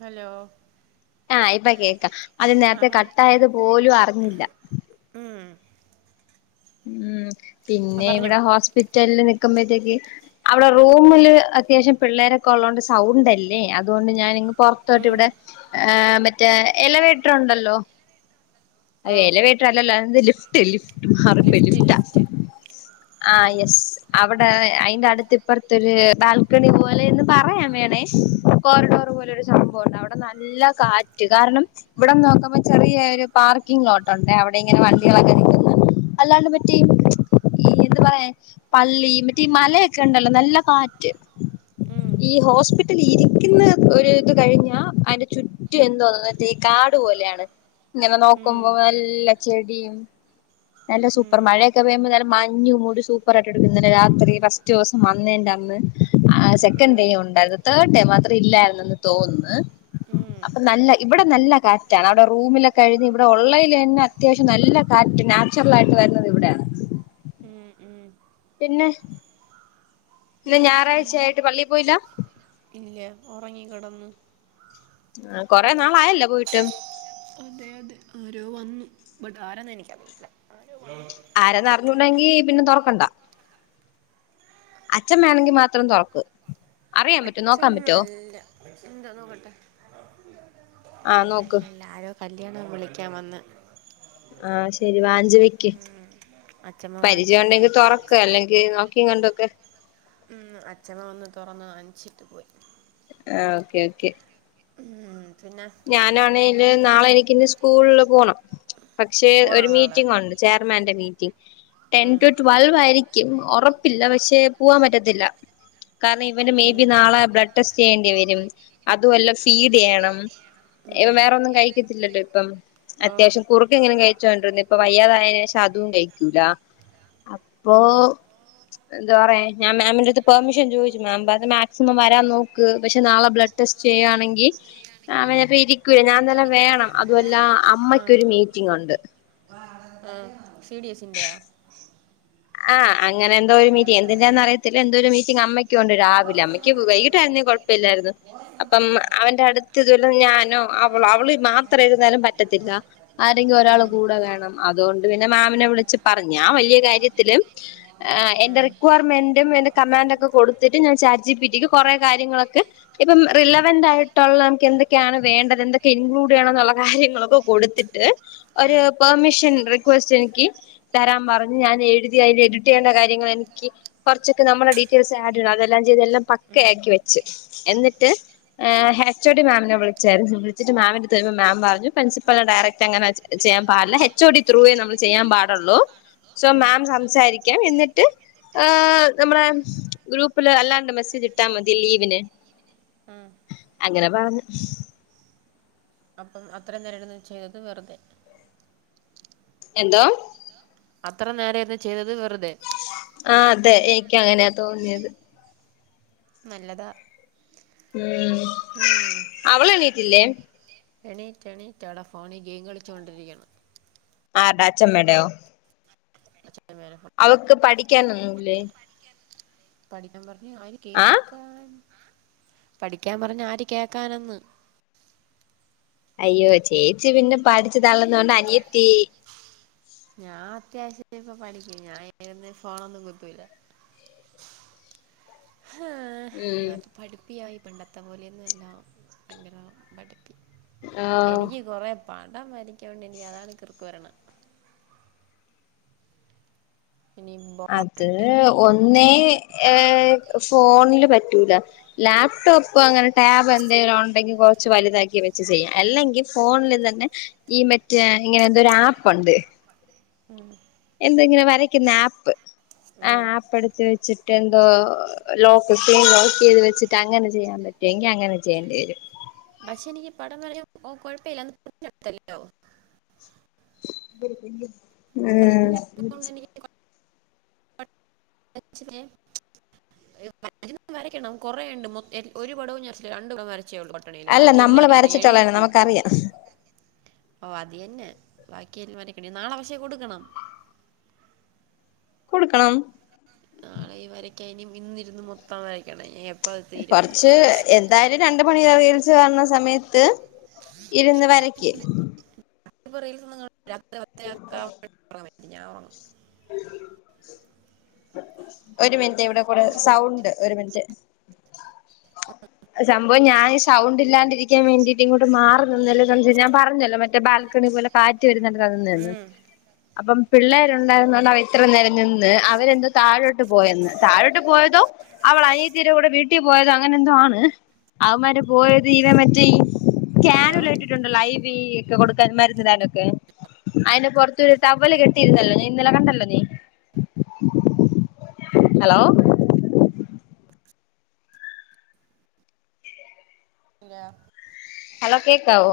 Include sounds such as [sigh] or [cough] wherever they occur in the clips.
Hello ആ ഇപ്പ കേക്കാം അത് ആ നേരത്തെ പറ കട്ടായത് പോലും അറിഞ്ഞില്ല ഉം ഉം ആ പിന്നെ പറഞ്ഞോ ഇവിടെ ഹോസ്പിറ്റല് നി ക്കുമ്പോഴത്തേക്ക് അവിടെ റൂമില് അത്യാവശ്യം പിള്ളേരൊക്കെ ഉള്ളോണ്ട് സൗണ്ടല്ലേ അതുകൊണ്ട് ഞാനങ് പൊറത്തോട്ട് ഉം ഇവിടെ ഹേ മറ്റേ എലവേറ്റർണ്ടല്ലോ അ ഓ എല വേട്ട്ര അല്ലല്ലാ ലിഫ്റ്റ് ലിഫ്റ്റ് ലിഫ് ലിഫ്റ്റ് ആ ഉം യെസ് അവിടെ ആ അയിന്റെ അടുത്ത് ഇപ്പറത്തരു ബാൽക്കണി പോലെ എന്ന് പറയാൻ വേണേ കോറിഡോർ പോലെ ഒരു സംഭവുണ്ട് അവിടെ നല്ല കാറ്റ് കാരണം ഇവിടെ നോക്കുമ്പോ ചെറിയരു പാർക്കി്ങ് ലോട്ട്ണ്ട് അവടെ ഇങ്ങനെ ഉം വണ്ടികളൊക്കെ നിക്കുന്ന അല്ലാണ്ട് മറ്റേ ഈ എന്ത പറയാ പള്ളി മറ്റേ മലയൊക്കെ ണ്ടല്ലോ നല്ല കാറ്റ് ഉം ഈ ഹോസ്പി ത് ലീരിക്കുന്ന ഒരു ഇത് കഴിഞ്ഞ അയിന്റെ ചുറ്റു എന്തോന്ന് വച്ചാ ഈ കാടു പോലെയാണ് ഇങ്ങനെ ഉം നോക്കുമ്പോ നല്ല ചെടിയും എല്ല സൂപ്പർ ഉം മഴയൊക്കെ പെയ്യുമ്പോ നല്ല മഞ്ഞു മൂടി സൂപ്പർ ആയിട്ട് എടുക്കും ങ്ങ്നെ രാത്രി ഫസ്റ്റ് സം വന്നേന്റ അന്ന് ആ ഉം സെക്കൻേ ഉണ്ടത് തേർഡേ മാത്രം ഇല്ലായിരുന്നെന്ന് തോന്ന്ന്ന് ഉം അപ്പൊ നല്ല ഇവിടെ നല്ല കാറ്റാണ് അവിടെ റൂമിലൊക്കെ ഴിഞ്ഞ് ഇവിടെ ഉള്ളൽ ന്നെ അത്യാവശ്യം നല്ല കാറ്റ് നാ ചർലായിട്ട് വരുന്നത് ഇവിടെയാണ് ഉം ഉം പിന്നെ ഇന്ന് ഞായറാഴ്ചയായിട്ട് പള്ളി പോയില്ല ഇല്ല ഉറങ്ങി കിടന്നു ആ കൊറെ നാളായല്ലോ പോയിട്ട് നൊ വന്നു ബട്ട് ആരന്ന് എനിക്കറിയില്ല ആരന്ന അറിഞ്ഞുണ്ടെങ്കി പിന്നെ തുറക്കണ്ട അച്ഛൻ വേണെങ്കി മാത്രം തുറക്ക് അറിയാൻ പറ്റോ നോക്കാൻ അച്ചൻ പറ്റോ അല്ല ന്താ നോക്കട്ടെ ആഹ് നോക്ക് അല്ലല്ല ആരോ കല്ല്യാണം വിളിക്കാൻ വന്ന് ആ ശരി വാങ്ചി വെക്ക് അച്ഛമ്മ വാങ്ങിച്ച് പരിചയൊണ്ടെങ്കി തൊറക്ക് അല്ലെങ്കി ന്നോക്കിം കണ്ടൊക്കെ ഉം അച്ചമ്മ വന്ന് തൊറന്ന് ആൻച്ചിട്ട് പോയി ആ ഓക്കെ ഓക്കെ ഉം പിന്നെ ഞാനാണേല് ന്നാളെ എനിക്കി ൻ്റ് സ്കൂൾള് പോണം പക്ഷെ പോണോ ഒരു നാളെ മീറ്റിങ് ഉണ്ട് ചെയർമാന്റെ മീ ഉം ട്ടൻറ്റു റ്റുവൽവ് ആയിരിക്ക് ക്ക്‌ ഒറപ്പില്ല പക്ഷെ പൂവാൻ പറ്റത്തില്ല കാരണം ഇവന് മേബി ഉം നളെ ബ്ലഡ് ടെസ്റ്റ് ചെയ്യേണ്ടി വരും അതു അല്ല ഫീഡ് എയ്യണം ഇവൻ ഉം വേറൊന്നും കഴിക്കത്തില്ലല്ലോ ഇപ്പം ഓ അത്യാവശ്യം കുറുക്ക്‌ എങ്ങനും കഴിച്ചോണ്ട്ര്ന്നെ ഇപ്പം വയ്യാതായേനേഷം അതും കഴിക്കൂല അപ്പൊ ഉം എന്തോ പറയാൻ ഞാൻ മാമിന്റെട്ത് പെർമിഷൻ ചോയ്ച്ചു മാം പറഞ് മാക്സിമം വരാൻ നോക്ക് പക്ഷെ നാളെ ബ്ലഡ് ടെസ്റ്റ് ചെയ്യാണെങ്കി ആ അവനിപ്പോ ഇരിക്കുല ഞാൻ തന്നെ വേണം ന്ന അതു അല്ല ആ അമ്മക്കൊരു മീറ്റിംഗ് ഉണ്ട്. ആ സി ഡി എസ്സി ന്റെയോ? ആഹ് അങ്ങനെ എന്തോ ഒരു മീറ്റി് എന്ത് ന്ന അറിയത്തില്ല എന്തോ ഒരു മീറ്റിംഗ് അമ്മയ് ക്യാണ്ട് രാവിലെ അമ്മയ്ക്ക് വൈകിട്ടായിരുന്നെ കൊഴപ്പ ല്ലായിരുന്നു അപ്പം അവന്റെ അടുത്ത് ഇതൊല്ല ഞാനോ, അവളൊ, അളവ് മാത്രം ഇരുന്നാലും പറ്റത്തില്ല ആരെങ്കിലും ഒരാള് ഉം കൂടെ വേണം അതോണ്ട് അത് പിന്നെ മാമിനെ വിളിച്ച് പറഞ്ഞ് ഞാൻ വല്ല്യയ കാര്യത്ത് ത്തിലും ആ എന്റെ ഉം റിക്വയർമെന്റും എടുത് കമാൻ്റൊകെ കൊടുത്തിട്ട് ഞാൻ ചാറ്റ് ജി പി ട്ടി ക്ക് കൊറേ കാര്യങ്ങളൊക്കെ ഇപ്പം റിലവന്റ് ആയിട്ടൊള്ളവർക്ക് എന്നെക്കെയാണ് വേണ്ടത് എന്തൊക്കെ ഇൻക്ലൂഡ് വേണ ന്നുള്ള കാര്യങ്ങളൊക്കെ കൊടുത്തിട്ട് ആ ഒര് പെർമിഷൻ റി ക്വസ്റ്റ് എൻക്കി തരാൻ പറഞ് ഞാൻ എഴുതി എടിറ്റ് ചെയ കഴിഞ്എഡിറ്റ് ചെയ്യേണ്ട കാര്യങ്ങൾ എനിക്കി കൊർച്ചൊക്കെ നമ്മുടെ ഡീറ്റെയിൽസ് ആഡ് ഡ് അതെല്ലാം ചെയ്ത് എല്ലാം പക്ക ഉം ആക്കി വെച്ച് എന്നിട്ട് [unintelligible] ഹെ ഒച്ച ഡി മാമിനെ വിളിച്ച് [unintelligible] വിളിച്ചിട്ട് മാമിന്റെട്ത് ചൊയ്ചപം മാം പറഞ്ഞു പ്രിൻസിപ്പൽ ഡയറക്റ്റ് അങ്ങനെ ചെയ്യാൻ പാടില്ല ഹെച്ച്ഒ ഡി ത്രൂവേ നമ്മൾ ചെയ്യാൻ പാടുള്ളൂ സോ ഉം മാം സം സംസാരിക്കാം എന്നിട്ട് നമ്മളെ ഹ് ഗ്രൂപ്പില് അല്ലാണ്ട് മെസേജ് ഇട്ടാ മതി ലീവിന് ഉം അങ്ങനെ പറഞ്ഞ് അപ്പം അത്രയും നേര ഇര്ന്ന് ചേറ്ത് പ വെറുതെ എന്തോ അത്രം നേര ര്ന്ന് ചെയ്തത് വെർ അതെ തെ ഇനിക്കു അങ്ങനെ തോന്നിയത് ന്നല്ലതാ ഉം അവള് എണീറ്റില്ലേ എണീറ്റ് എണീറ്റ് അവളാ ഫോണി ഗെയിം കളിച്ചോണ്ടിരിക്ക്ണ് ആര്ടാ അച്ചമ്മ ടെ എങ്ങനെ പഠിക്കാനൊന്നുല്ലെ പഠിക്കാൻ പറ അയിന് ആയ്ന് കേക്കാൻ പഠിക്യാൻ പറഞ്ഞ ആര് കേക്കാനന്ന് അയ്യോ ചേച്ചി പിന്നെ പഠിച്ചു തള്ള്ന്നോണ്ട് അനിയത്തി ഞാൻ അത്യാവശ്യം ഇപ്പോ പഠിക്കും ഞാനോന്നും ഫോണൊന്നും കുതൂല ആ ഉം ഞാനിപ്പോ പഠിപ്പിയായി പണ്ടത്തെ പോലെന്നും അല്ലാ ഭയങ്കര പഠിപ്പി ആഹ് എനിക്ക് കൊറേ പടം വരക്കാനിണ്ട് അതാണ് കിറുക്ക് വരണ ബോർഡ് അത് ഒ ന്നെ ഏ ഫോണില് പ ഇല്ല ലാപ്ടോപ്പ് അങ്ങനെ ടാബ് എന്തെലും ഉണ്ടെങ്കിൽ കൊറച്ച് വലുതാക്കി വെച്ച് ചെയ്യാം അല്ലെങ്കിൽ ഫോണിൽ തന്നെ ഈ മറ്റേ ഇങ്ങനെ എന്തൊരു ആപ്പ് ഉണ്ട്. ഉം എന്തങ്ങനെ വരക്ന്ന ആപ്പ് ആഹ് ഉം ആപ്പ് എടുത്ത് വെച്ചിട്ട് എന്തോ ലോക്ക്ക് ലോക്ക് ചെയ്ത് വെച്ചിട്ട് അങ്ങനെ ചെയ്യാൻ പറ്റുമെങ്കിൽ അങ്ങനെ ചെയ്യേണ്ടി വരും. പക്ഷെ എനിക്ക് പടം വര [unintelligible] കൊഴപ്പെല്ല്യാ അന്ന് പ്രിന്റ് എടുത്തല്ലോ [unintelligible] ആഹ് പ്രിന്റ് എടുത്തോണ്ട് [unintelligible] വരയ്ക്കണം കൊറെണ്ട് മൊ ഒരു പടവും വര രണ്ടുപടം വര കിയുള്ളു പോട്ടണിയില് അല്ല ബാക്കി എല്ലാം നമ്മള് ആടിക്കിടെ എഴുതി വരച്ചിട്ടുള്ളന്നെ തീർത്ത്. നമുക്കറിയാം ഓ അത് യന്നെ ബാക്കിയല്ലവരക്കണം നാളെ പക്ഷേ കൊടുക്കണം കൊടുക്കണം നാളെ ഈ വരക്ക്യേഇനി ഇന്നിരുന്ന് മൊത്തം വരക്കണ്ടെ കുറച്ച് എന്തായാലും രണ്ട് മണി റീൽസ് കാണ്ണ സമയ ത്ത് ഇരുന്ന് വരക്കി പറയിൽ നിന്ന് ക [unintelligible] രാത്രി [unintelligible] [unintelligible] [inaudible] അത് ഞാൻ ഉറങ്ങും [unintelligible] ഒരു മിനിറ്റ് [unintelligible] ഇവിടെ കുറെ സൗണ്ട് ഒരു മിനിറ്റ് [unintelligible] സംഭവം ഞാൻ സൗണ്ട് ഇല്ലാണ്ടിരിക്കാൻ വേണ്ടിയിട്ട് ഇങ്ങോട്ട് മാറി ഇന്നലെ [unintelligible] ഞാൻ പറഞ്ഞല്ലോ മറ്റെ ബാൽക്കണി പോലെ കാറ്റ് [unintelligible] അപ്പം പിള്ളാരുണ്ടായിരുന്നകൊണ്ട അവൻ ഇത്ര നേരം നിന്ന് അവരെന്തോ താഴോട്ട് പോയെന്ന് താഴോട്ട് പോയതോ അവള് അനിയത്തീടെ കൂടെ വീട്ടി പോയതോ അങ്ങനെ എന്തോ ആണ് ഏഹ് അവമ്മാര് പോയത് ഈര മറ്റി ഹലോ ക്യാനൊല ഇട്ടിട്ടുണ്ടല്ലോ ഐ വീ കൊടുക്കാൻ മരുന്ന്ടാനൊക്കെ. അയിന്റെ പൊറത്തൊരു ട്ടവ്വല് കെട്ടിയിരുന്നല്ലോ ഞ ഇന്നലെ കണ്ടല്ലോ നീ ഹലോ ഇല്ലാ ടാ കേക്കാവോ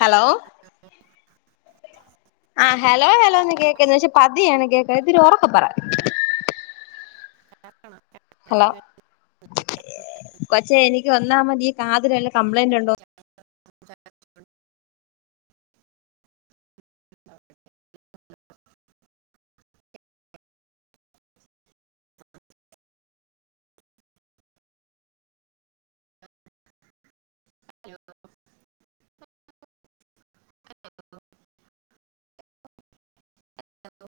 ഹലോ ആഹ് ഹലോ ഹലോന്ന് കേക്ക്ന്ന് പഷേ പതിയാണ് കേക്ക ഇത്തിരി ഒ റക്കപ്പറ ഹലോ എനിക്ക് കൊച്ചേ എനിക്ക് വ വന്നാ മതി കാതിരെല്ല കംപ്ലയിന്റുണ്ടോ [unintelligible] [inaudible] ഹലോ ഹലോ